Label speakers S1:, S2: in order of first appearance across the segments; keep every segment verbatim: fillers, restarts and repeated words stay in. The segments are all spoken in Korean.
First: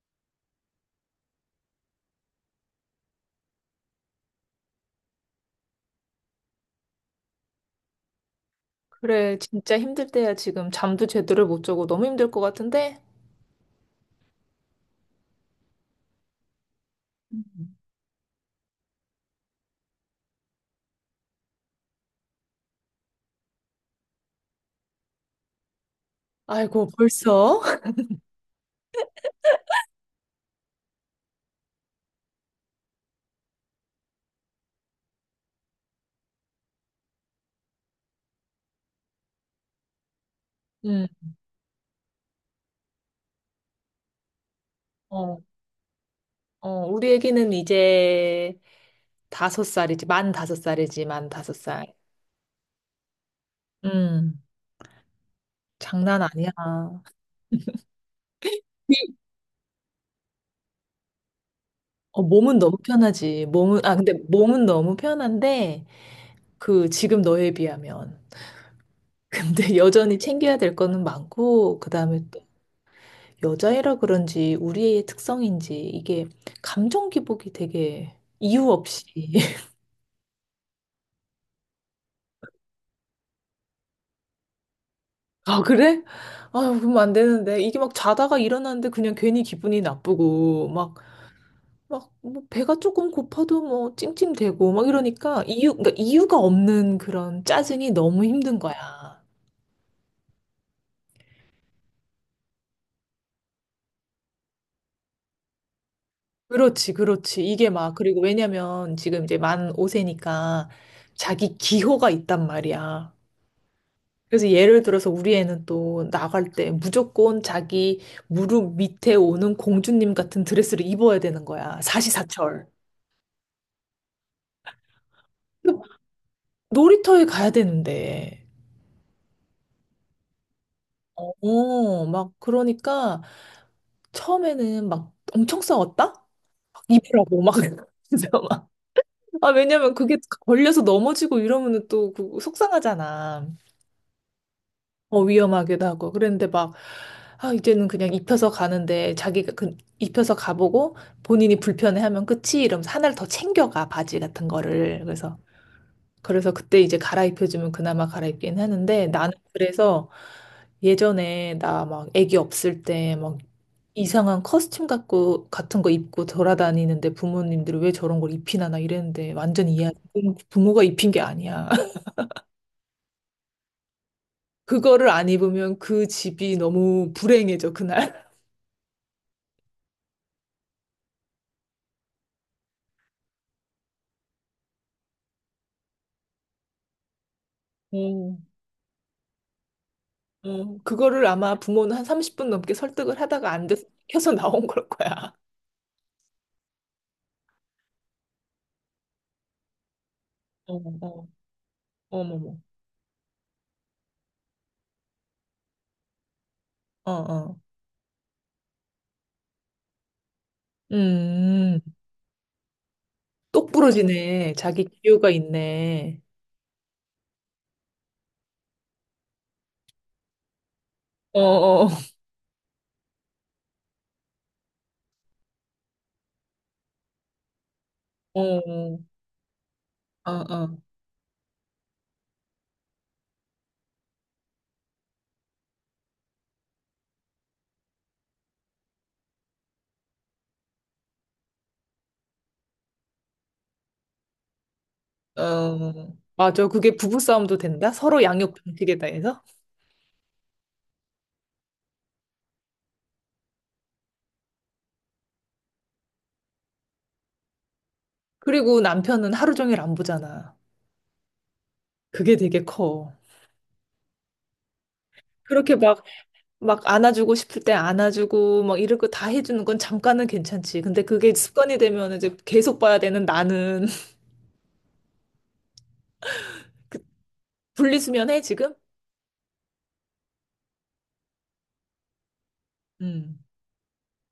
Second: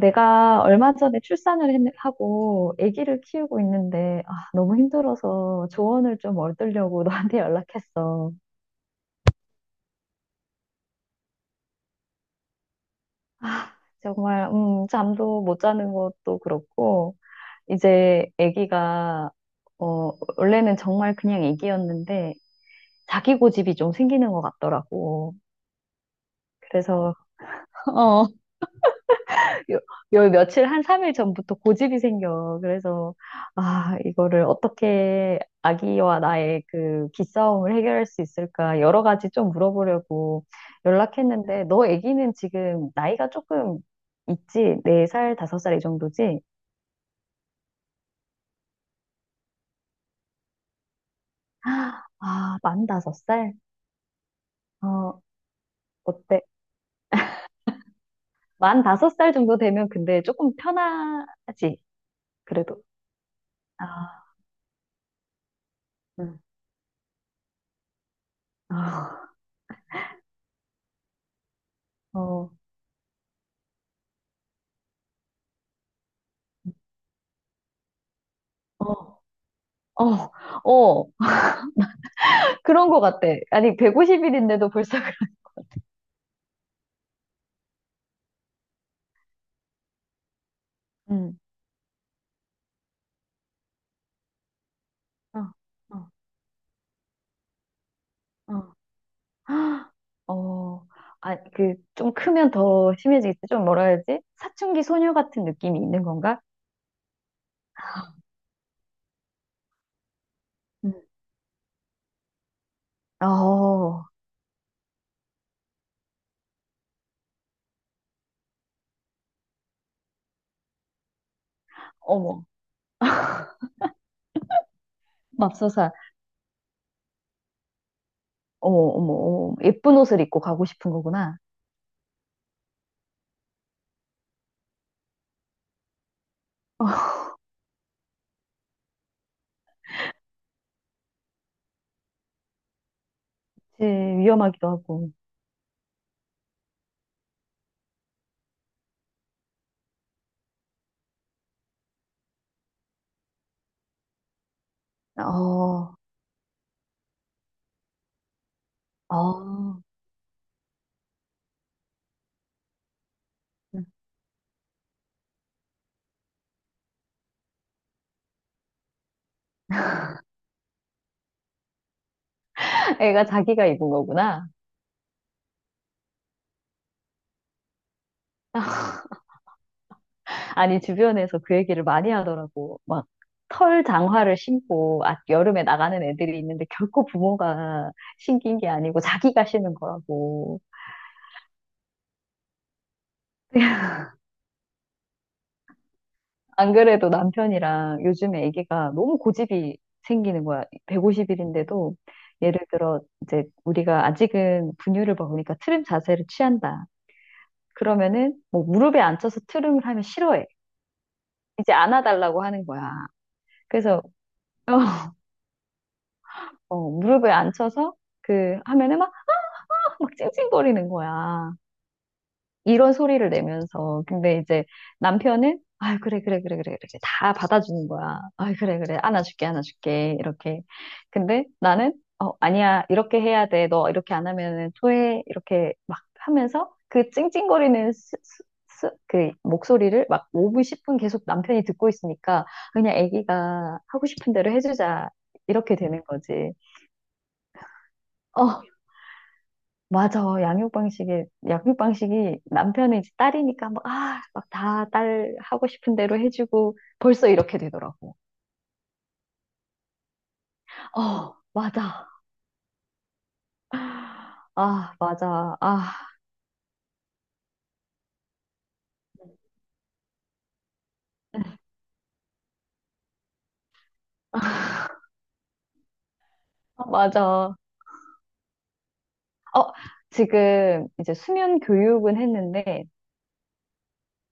S1: 내가 얼마 전에 출산을 했- 하고 아기를 키우고 있는데 아, 너무 힘들어서 조언을 좀 얻으려고 너한테 연락했어.
S2: 그래, 진짜 힘들 때야. 지금 잠도 제대로 못 자고 너무 힘들 것 같은데?
S1: 정말 음, 잠도 못 자는 것도 그렇고 이제 아기가 어, 원래는 정말 그냥 아기였는데 자기 고집이 좀 생기는 것 같더라고.
S2: 아이고,
S1: 그래서
S2: 벌써?
S1: 어, 요, 요 며칠 한 삼 일 전부터 고집이 생겨. 그래서 아, 이거를 어떻게 아기와 나의 그 기싸움을 해결할 수 있을까 여러 가지 좀 물어보려고
S2: 응,
S1: 연락했는데 너 아기는 지금 나이가 조금 있지? 네 살
S2: 어,
S1: 다섯 살 이 정도지?
S2: 어, 우리 애기는 이제 다섯 살이지, 만 다섯 살이지, 만 다섯 살.
S1: 아, 만 다섯 살.
S2: 음,
S1: 어,
S2: 장난
S1: 어때?
S2: 아니야.
S1: 만 다섯
S2: 이-
S1: 살 정도 되면 근데 조금 편하지.
S2: 어, 몸은 너무
S1: 그래도.
S2: 편하지. 몸은,
S1: 아,
S2: 아, 근데 몸은 너무 편한데,
S1: 응.
S2: 그, 지금 너에 비하면.
S1: 아,
S2: 근데 여전히 챙겨야 될 거는 많고, 그 다음에 또,
S1: 어.
S2: 여자애라 그런지, 우리 애의 특성인지, 이게 감정 기복이 되게 이유 없이.
S1: 어, 어, 어, 그런 것 같아. 아니, 백오십 일인데도 벌써.
S2: 아, 그래? 아, 그러면 안 되는데. 이게 막 자다가 일어났는데 그냥 괜히 기분이 나쁘고, 막,
S1: 음.
S2: 막, 뭐, 배가 조금 고파도 뭐, 찡찡대고, 막
S1: 어,
S2: 이러니까, 이유, 그러니까
S1: 어,
S2: 이유가 없는 그런 짜증이 너무 힘든
S1: 어.
S2: 거야.
S1: 헉! 어, 아, 그, 좀 크면 더 심해지겠지? 좀 뭐라 해야지? 사춘기 소녀 같은 느낌이 있는 건가?
S2: 그렇지, 그렇지. 이게 막, 그리고 왜냐면 지금 이제 만 오 세니까
S1: 음.
S2: 자기 기호가 있단 말이야.
S1: 어,
S2: 그래서 예를 들어서 우리 애는 또 나갈 때 무조건 자기 무릎 밑에 오는 공주님 같은 드레스를 입어야 되는 거야.
S1: 어머,
S2: 사시사철.
S1: 맙소사.
S2: 놀이터에 가야 되는데.
S1: 어머, 어머, 어머, 예쁜 옷을 입고 가고 싶은
S2: 어,
S1: 거구나.
S2: 어, 막 그러니까 처음에는 막 엄청 싸웠다. 막
S1: 어,
S2: 입으라고 막, 진짜 막. 아, 왜냐면 그게 걸려서 넘어지고 이러면은 또 그- 속상하잖아.
S1: 그치, 위험하기도 하고.
S2: 어, 위험하기도 하고. 그랬는데 막, 아, 이제는 그냥 입혀서 가는데, 자기가 그 입혀서 가보고 본인이 불편해하면 끝이, 이러면서 하나를 더 챙겨가. 바지 같은 거를. 그래서,
S1: 어,
S2: 그래서 그때 이제 갈아입혀주면 그나마 갈아입긴 하는데. 나는
S1: 어,
S2: 그래서 예전에 나 막 애기 없을 때 막
S1: 음.
S2: 이상한 커스튬 갖고 같은 거 입고 돌아다니는데 부모님들이 왜 저런 걸 입히나, 나 이랬는데, 완전 이해. 부모가 입힌 게 아니야.
S1: 애가 자기가 입은 거구나.
S2: 그거를 안 입으면 그 집이 너무 불행해져 그날.
S1: 아니, 주변에서 그 얘기를 많이 하더라고. 막, 털 장화를 신고, 아, 여름에 나가는 애들이 있는데, 결코 부모가
S2: 음.
S1: 신긴 게 아니고, 자기가 신은 거라고.
S2: 어, 그거를 아마 부모는 한 삼십 분 넘게 설득을 하다가 안 돼서 켜서 나온 걸 거야.
S1: 안 그래도 남편이랑 요즘에 애기가 너무 고집이 생기는 거야.
S2: 어, 어,
S1: 백오십 일인데도.
S2: 어머머.
S1: 예를 들어, 이제, 우리가 아직은 분유를 먹으니까 트림 자세를 취한다.
S2: 어, 어.
S1: 그러면은, 뭐, 무릎에 앉혀서 트림을 하면 싫어해. 이제
S2: 음.
S1: 안아달라고 하는 거야. 그래서,
S2: 똑부러지네. 자기 기 호가 있네.
S1: 어, 무릎에 앉혀서, 그, 하면은 막 막 찡찡거리는
S2: 어,
S1: 거야.
S2: 어,
S1: 이런 소리를 내면서. 근데 이제 남편은, 아, 그래, 그래, 그래, 그래, 그래. 다 받아주는 거야. 아,
S2: 어,
S1: 그래, 그래.
S2: 어,
S1: 안아줄게, 안아줄게. 이렇게.
S2: 어,
S1: 근데 나는, 어, 아니야. 이렇게 해야 돼. 너 이렇게 안 하면은 토해. 이렇게 막 하면서 그 찡찡거리는 스, 스, 스- 그 목소리를 막 오 분, 십 분 계속 남편이 듣고 있으니까 그냥 아기가 하고 싶은 대로 해주자.
S2: 어,
S1: 이렇게 되는
S2: 어.
S1: 거지.
S2: 맞아. 그게 부부싸움도 된다. 서로 양육
S1: 어.
S2: 방식에 대해서.
S1: 맞아. 양육 방식이, 양육 방식이 남편은 이제 딸이니까 막, 아, 막 다 딸 하고 싶은 대로 해주고 벌써 이렇게 되더라고.
S2: 그리고 남편은 하루 종일 안 보잖아.
S1: 어, 맞아.
S2: 그게 되게 커.
S1: 아, 맞아.
S2: 그렇게
S1: 아,
S2: 막, 막, 안아주고 싶을 때 안아주고, 막 이런 거 다 해주는 건 잠깐은 괜찮지. 근데 그게 습관이 되면 이제 계속 봐야 되는 나는.
S1: 맞아.
S2: 분리수면해, 지금?
S1: 어, 지금 이제 수면 교육은 했는데
S2: 음.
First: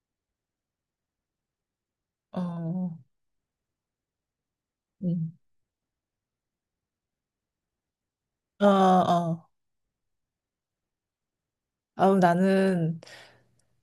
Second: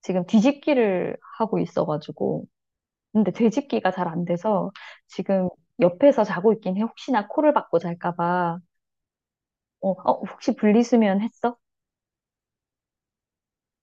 S1: 지금 뒤집기를 하고 있어가지고.
S2: 어.
S1: 근데 뒤집기가 잘 안 돼서
S2: 음.
S1: 지금 옆에서 자고 있긴 해. 혹시나 코를 박고 잘까 봐.
S2: 어, 어.
S1: 어, 어, 혹시 분리수면 했어?
S2: 아우, 나는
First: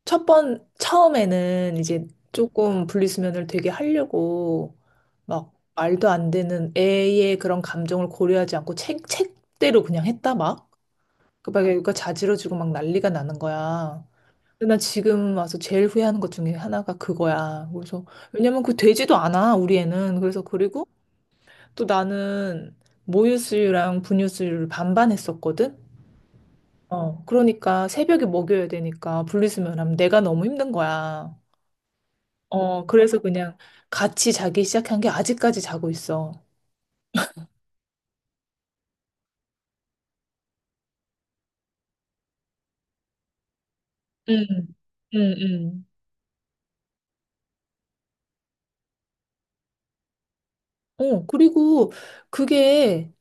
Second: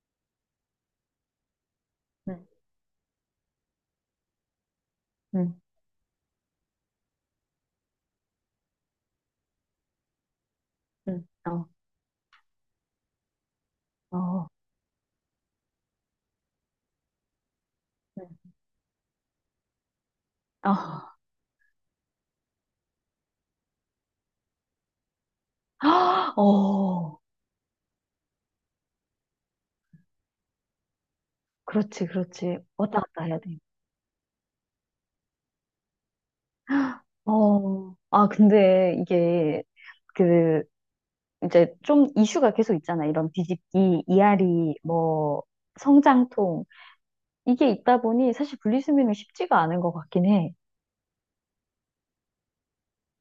S2: 첫 번, 처음에는 이제
S1: 응,
S2: 조금 분리수면을 되게 하려고 막
S1: 응,
S2: 말도 안 되는 애의 그런 감정을 고려하지 않고 책, 책대로 그냥 했다 막.
S1: 응.
S2: 그러
S1: 어,
S2: 니까 자지러지고 막 난리가 나는 거야.
S1: 어.
S2: 근데 나 지금 와서 제일 후회하는 것 중에 하나가 그거야. 그래서,
S1: 네.
S2: 왜냐면 그 되지도 않아, 우리 애는. 그래서, 그리고
S1: 아,
S2: 또 나는 모유수유랑 분유수유를 반반 했었거든?
S1: 어,
S2: 어, 그러니까 새벽에 먹여야 되니까, 분리수면하면 내가 너무 힘든 거야.
S1: 그렇지, 그렇지.
S2: 어,
S1: 왔다
S2: 그래서
S1: 갔다 해야
S2: 그냥
S1: 돼.
S2: 같이 자기 시작한 게 아직까지 자고 있어.
S1: 어, 아, 근데 이게 그 이제 좀 이슈가 계속 있잖아. 이런 뒤집기,
S2: 응,
S1: 이앓이,
S2: 응,
S1: 뭐
S2: 응.
S1: 성장통 이게 있다 보니 사실 분리수면은 쉽지가 않은 것 같긴 해.
S2: 어, 그리고 그게,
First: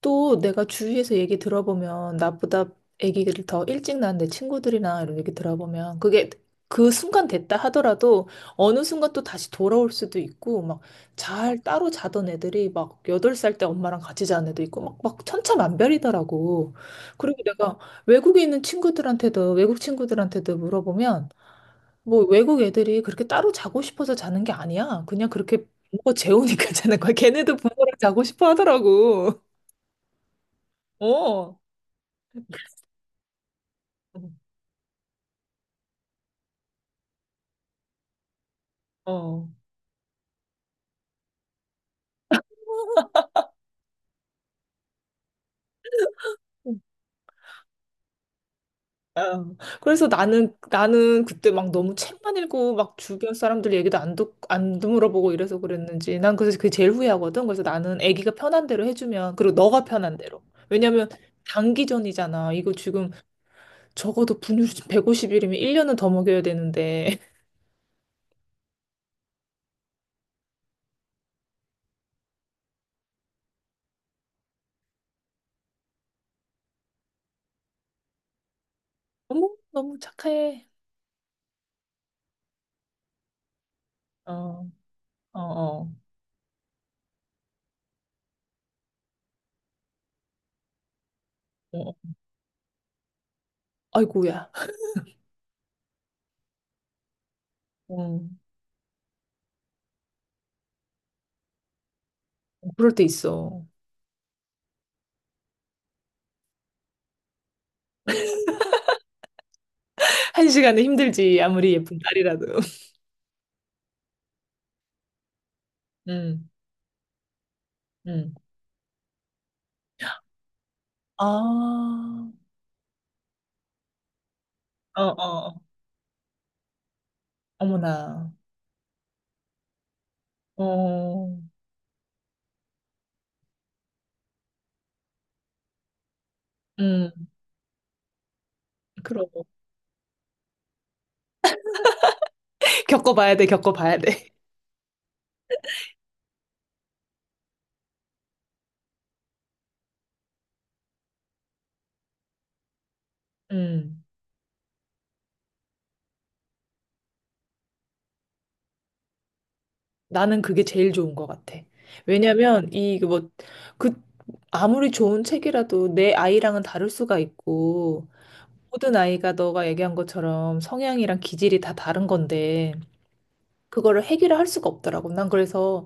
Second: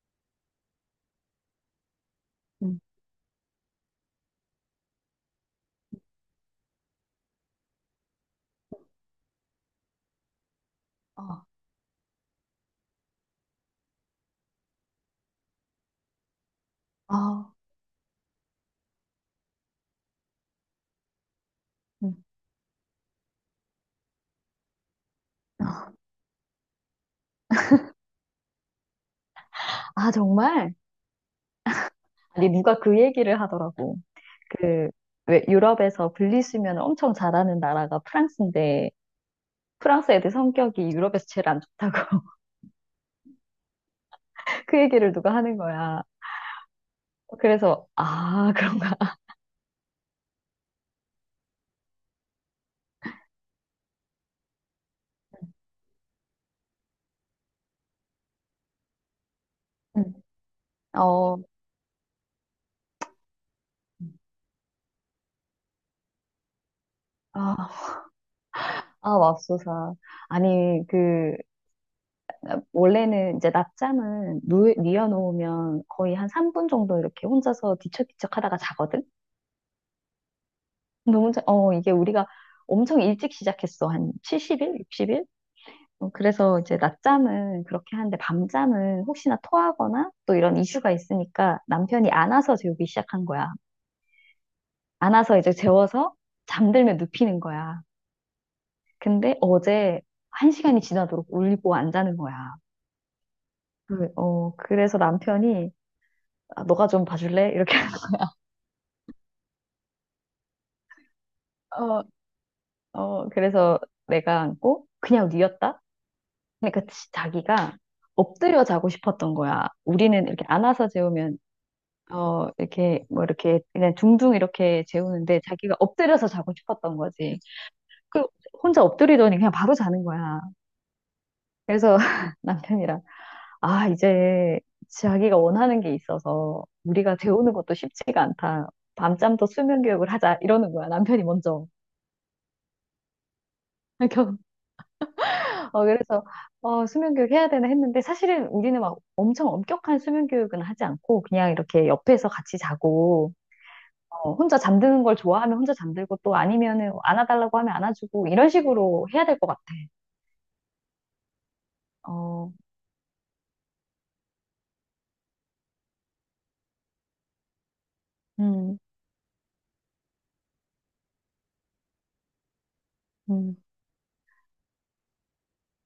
S2: 또 내가 주위에서 얘기 들어보면 나보다
S1: 음.
S2: 아기를 더 일찍 낳은 내 친구들이나, 이런 얘기 들어보면 그게 그 순간 됐다 하더라도 어느 순간 또 다시 돌아올 수도 있고, 막
S1: 어,
S2: 잘 따로 자던 애들이 막 여덟 살 때 엄마랑 같이 자는 애도 있고, 막, 막 천차만별이더라고. 그리고
S1: 아,
S2: 내가 외국에 있는 친구들한테도 외국 친구들한테도 물어보면
S1: 음.
S2: 뭐, 외국 애들이 그렇게 따로 자고 싶어서 자는 게 아니야. 그냥 그렇게 부모가 재우니까 자는 거야. 걔네도 부모랑 자고 싶어 하더라고.
S1: 아, 정말?
S2: 어.
S1: 아니 누가 그 얘기를 하더라고. 그 왜 유럽에서 분리수면을 엄청 잘하는 나라가 프랑스인데
S2: 어.
S1: 프랑스 애들 성격이 유럽에서 제일 안 좋다고. 그 얘기를 누가 하는 거야. 그래서, 아, 그런가.
S2: 어. 그래서 나는 나는 그때 막 너무 책만 읽고 막 주변 사람들 얘기도 안 듣, 안 물어보고 이래서 그랬는지, 난 그래서 그게 제일 후회하거든. 그래서 나는 아기가 편한 대로 해주면, 그리고 너가
S1: 음.
S2: 편한 대로. 왜냐면
S1: 어,
S2: 단기전이잖아, 이거 지금. 적어도 분유를 백오십 일이면 일 년은 더 먹여야 되는데.
S1: 아, 아, 맙소사. 아니, 그, 원래는 이제 낮잠은 누, 뉘어놓으면 거의 한 삼 분 정도 이렇게 혼자서 뒤척뒤척 하다가 자거든?
S2: 어머, 너무 착해.
S1: 근데 혼자, 어, 이게 우리가 엄청 일찍 시작했어. 한
S2: 어.
S1: 칠십 일? 육십 일?
S2: 어, 어,
S1: 어, 그래서 이제 낮잠은 그렇게 하는데 밤잠은 혹시나 토하거나 또 이런 이슈가 있으니까
S2: 어.
S1: 남편이 안아서 재우기 시작한 거야.
S2: 아이고야.
S1: 안아서 이제 재워서 잠들면 눕히는 거야.
S2: 어,
S1: 근데 어제 한 시간이 지나도록 울고 안 자는 거야.
S2: 그럴 때 있어.
S1: 그, 어, 그래서 남편이 아, 너가 좀 봐줄래? 이렇게.
S2: 한 시간은 힘들지, 아무리 예쁜
S1: 어,
S2: 딸이라도.
S1: 어, 그래서 내가 안고 그냥 누웠다?
S2: 음,
S1: 그러니까 지- 자기가
S2: 음.
S1: 엎드려 자고 싶었던 거야. 우리는 이렇게 안아서 재우면
S2: 아,
S1: 어, 이렇게 뭐 이렇게 그냥 둥둥 이렇게
S2: 어,
S1: 재우는데
S2: 어.
S1: 자기가 엎드려서 자고 싶었던 거지. 그
S2: 어머나.
S1: 혼자 엎드리더니 그냥 바로 자는 거야.
S2: 어,
S1: 그래서 남편이랑 아, 이제 자기가 원하는 게 있어서 우리가
S2: 음,
S1: 배우는 것도 쉽지가 않다.
S2: 그러고.
S1: 밤잠도 수면 교육을 하자. 이러는 거야, 남편이 먼저.
S2: 겪어봐야 돼, 겪어봐야 돼.
S1: 그래서, 어, 그래서, 어, 수면 교육 해야 되나 했는데 사실은 우리는 막 엄청 엄격한 수면 교육은 하지 않고 그냥 이렇게 옆에서 같이 자고,
S2: 음,
S1: 어, 혼자 잠드는 걸 좋아하면 혼자 잠들고 또 아니면은 안아달라고 하면 안아주고 이런 식으로 해야 될 것 같아.
S2: 나는 그게 제일 좋은 것 같아.
S1: 어,
S2: 왜냐면, 이, 그 뭐, 그, 아무리 좋은 책이라도 내 아이랑은 다를 수가 있고,
S1: 음,
S2: 모든 아이가 너가 얘기한 것처럼 성향이랑 기질이 다 다른 건데,
S1: 음.
S2: 그거를 해결을 할 수가 없더라고. 난 그래서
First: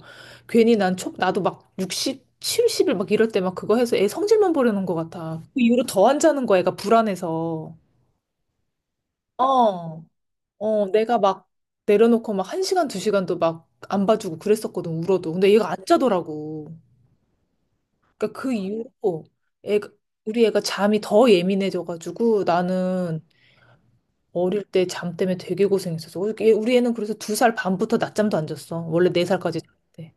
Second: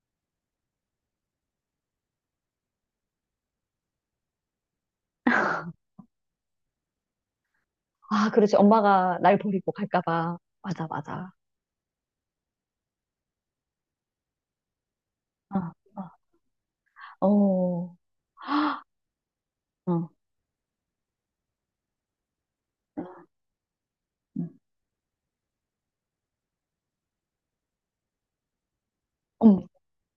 S2: 괜히 난 초, 나도 막 육십, 칠십 일 막 이럴 때 막 그거 해서 애 성질만 부리는 것 같아. 그 이후로 더 안 자는 거야, 애가 불안해서.
S1: 아, 그렇지. 엄마가 날 버리고 갈까
S2: 어,
S1: 봐.
S2: 어,
S1: 맞아,
S2: 내가
S1: 맞아.
S2: 막 내려놓고 막 한 시간 두 시간도 막 안 봐주고 그랬었거든, 울어도. 근데
S1: 어,
S2: 얘가 안
S1: 어.
S2: 자더라고.
S1: 어.
S2: 그러니까 그 이후로 애가,
S1: 어.
S2: 우리 애가 잠이 더 예민해져가지고, 나는
S1: 음.
S2: 어릴 때 잠 때문에 되게 고생했었어. 우리 애- 우리 애는 그래서 두 살 반부터 낮잠도 안 잤어. 원래 네 살까지
S1: 음.
S2: 잤대.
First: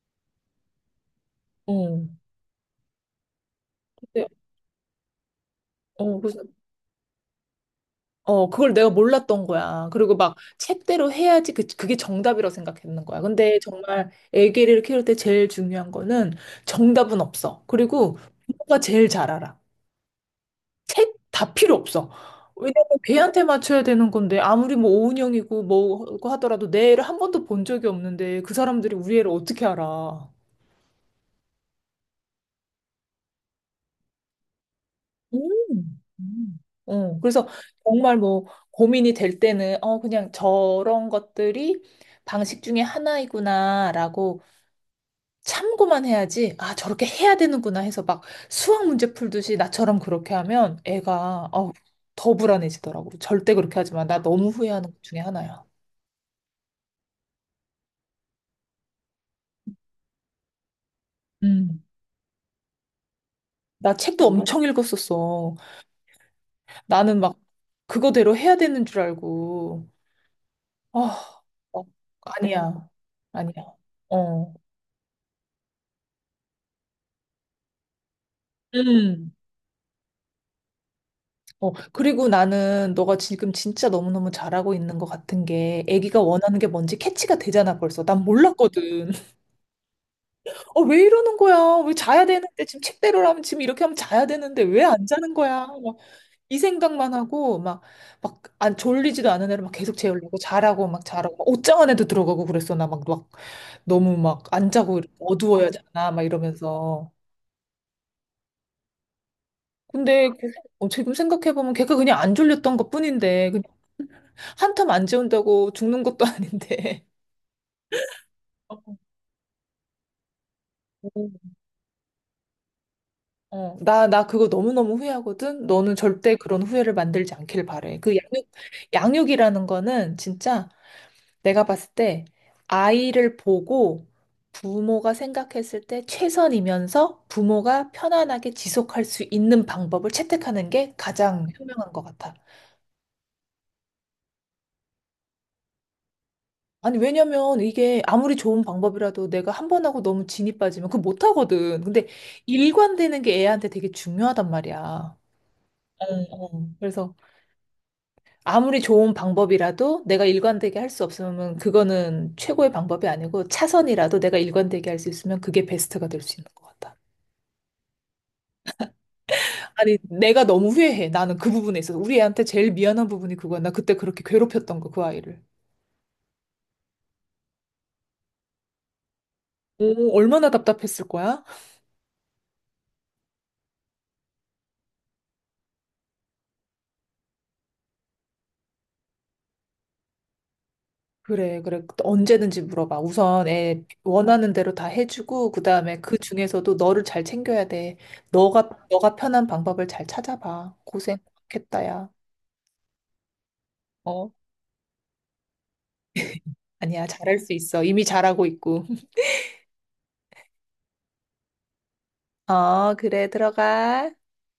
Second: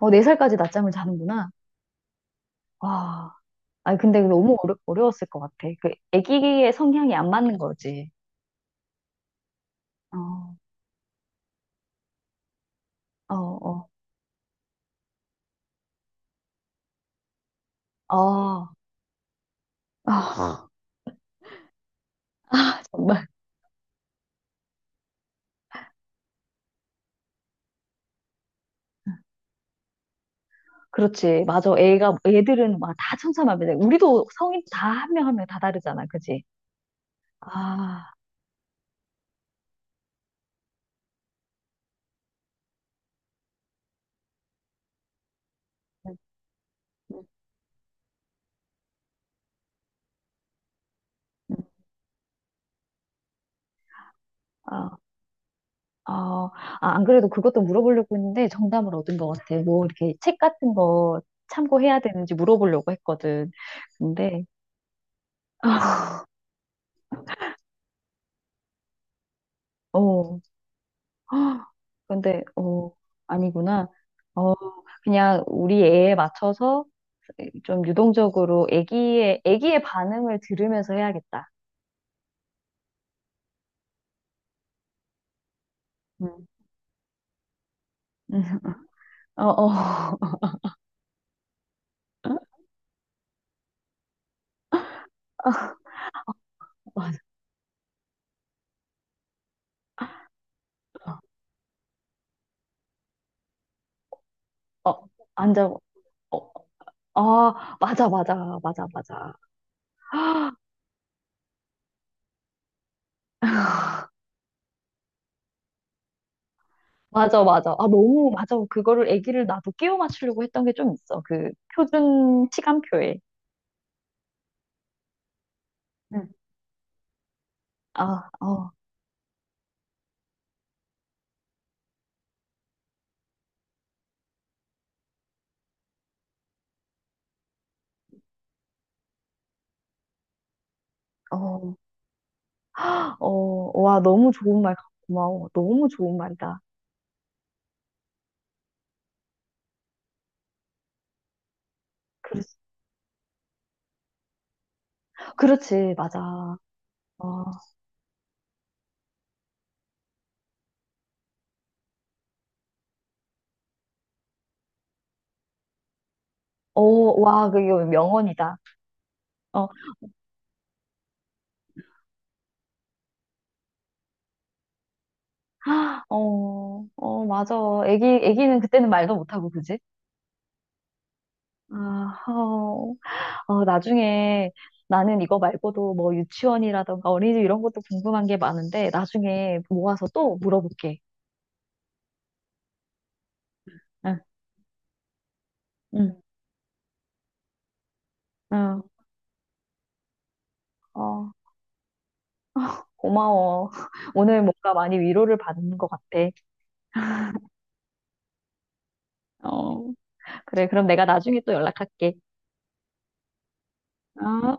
S1: 어, 네 살까지 낮잠을 자는구나.
S2: 응.
S1: 와. 아니, 근데 너무 어려, 어려웠을 것 같아. 그,
S2: 어, 그래서,
S1: 애기의 성향이 안 맞는 거지.
S2: 어, 그걸 내가 몰랐던 거야. 그리고 막
S1: 어,
S2: 책대로 해야지, 그, 그게 정답이라고 생각했는 거야.
S1: 어,
S2: 근데
S1: 어.
S2: 정말 애기를 키울 때 제일 중요한 거는 정답은 없어. 그리고
S1: 아,
S2: 부모가 제일 잘 알아.
S1: 아,
S2: 책 다 필요 없어. 왜냐면
S1: 정말.
S2: 걔한테 맞춰야 되는 건데, 아무리 뭐 오은영이고 뭐고 하더라도 내 애를 한 번도 본 적이 없는데 그 사람들이 우리 애를 어떻게 알아?
S1: 그렇지. 맞아. 애가, 애들은 막 다 천차만별이야. 우리도 성인 다 한 명 한 명 다
S2: 음.
S1: 다르잖아. 그지?
S2: 음. 어, 그래서
S1: 아.
S2: 정말 뭐 고민이 될 때는, 어, 그냥 저런 것들이 방식 중에 하나이구나라고 참고만
S1: 음,
S2: 해야지, 아, 저렇게
S1: 음,
S2: 해야 되는구나 해서 막 수학 문제 풀듯이 나처럼 그렇게 하면, 애가
S1: 음.
S2: 어, 더 불안해지더라고. 절대 그렇게 하지 마. 나 너무 후회하는
S1: 아,
S2: 것 중에 하나야.
S1: 아, 아, 안 그래도 그것도 물어보려고 했는데 정답을 얻은 것 같아. 뭐 이렇게 책 같은 거
S2: 음.
S1: 참고해야 되는지 물어보려고 했거든.
S2: 나 책도
S1: 근데
S2: 엄청 읽었었어.
S1: 아.
S2: 나는 막 그거대로 해야 되는 줄 알고.
S1: 어,
S2: 아, 어,
S1: 근데,
S2: 아니야.
S1: 어,
S2: 아니야.
S1: 아니구나.
S2: 어.
S1: 어, 그냥 우리 애에 맞춰서 좀 유동적으로
S2: 음.
S1: 애기의, 애기의 반응을 들으면서 해야겠다.
S2: 어, 그리고 나는 너가 지금 진짜 너무너무 잘하고 있는 것 같은 게, 아기가
S1: 음.
S2: 원하는 게 뭔지 캐치가 되잖아 벌써. 난 몰랐거든.
S1: 어, 어,
S2: 어, 왜 이러는 거야? 왜 자야 되는데, 지금 책대로라면 지금 이렇게 하면 자야 되는데, 왜 안 자는 거야? 막 이 생각만
S1: 맞아.
S2: 하고, 막 막 안 졸리지도 않은 애를 막 계속 재우려고, 자라고 막, 자라고 막, 옷장 안에도 들어가고 그랬어. 나 막 막 너무 막 안 자고, 이렇게 어두워야
S1: 앉아.
S2: 자나 막
S1: 어,
S2: 이러면서.
S1: 아, 맞아, 맞아, 맞아, 맞아.
S2: 근데 그- 어, 지금 생각해보면 걔가 그냥 안 졸렸던 것뿐인데, 한텀 안 재운다고 죽는 것도 아닌데.
S1: 맞아, 맞아. 아, 너무, 맞아. 그거를 애기를 나도 끼워 맞추려고 했던 게 좀 있어. 그
S2: 음.
S1: 표준 시간표에.
S2: 어, 나, 나 그거 너무너무 후회하거든? 너는
S1: 응.
S2: 절대 그런 후회를 만들지 않길 바래. 그
S1: 아,
S2: 양육,
S1: 어,
S2: 양육이라는 거는 진짜 내가 봤을 때, 아이를 보고 부모가 생각했을 때 최선이면서 부모가 편안하게 지속할 수 있는 방법을 채택하는 게 가장
S1: 어,
S2: 현명한 것 같아.
S1: 어, 와, 너무 좋은 말, 같- 고마워. 너무 좋은 말이다.
S2: 아니, 왜냐면 이게 아무리 좋은 방법이라도 내가 한 번 하고 너무 진이 빠지면 그거 못하거든. 근데 일관되는 게 애한테 되게 중요하단 말이야.
S1: 그렇지, 맞아.
S2: 응, 응. 그래서
S1: 어,
S2: 아무리 좋은 방법이라도 내가 일관되게 할 수 없으면 그거는 최고의 방법이 아니고, 차선이라도 내가 일관되게 할 수 있으면 그게 베스트가 될 수 있는 것
S1: 어,
S2: 같다.
S1: 와, 그게 명언이다. 어,
S2: 아니, 내가 너무 후회해. 나는 그 부분에 있어서. 우리 애한테 제일 미안한 부분이 그거야. 나 그때 그렇게 괴롭혔던 거, 그 아이를.
S1: 아, 어, 어, 맞아. 애기, 애기는 그때는 말도 못하고, 그지?
S2: 오, 얼마나 답답했을 거야?
S1: 아, 어, 어, 나중에 나는 이거 말고도 뭐 유치원이라던가 어린이집 이런 것도 궁금한 게 많은데, 나중에 모아서 또 물어볼게.
S2: 그래, 그래. 언제든지 물어봐. 우선 애
S1: 응,
S2: 원하는 대로 다 해주고, 그 다음에
S1: 응,
S2: 그 중에서도 너를 잘 챙겨야 돼. 너가,
S1: 응,
S2: 너가 편한 방법을 잘 찾아봐. 고생
S1: 어,
S2: 했다 야.
S1: 고마워.
S2: 어,
S1: 오늘 뭔가 많이 위로를 받은 것 같아.
S2: 아니야. 잘할 수 있어. 이미 잘하고 있고.
S1: 어, 그래, 그럼 내가 나중에 또 연락할게.
S2: 어, 그래. 들어가.
S1: 어?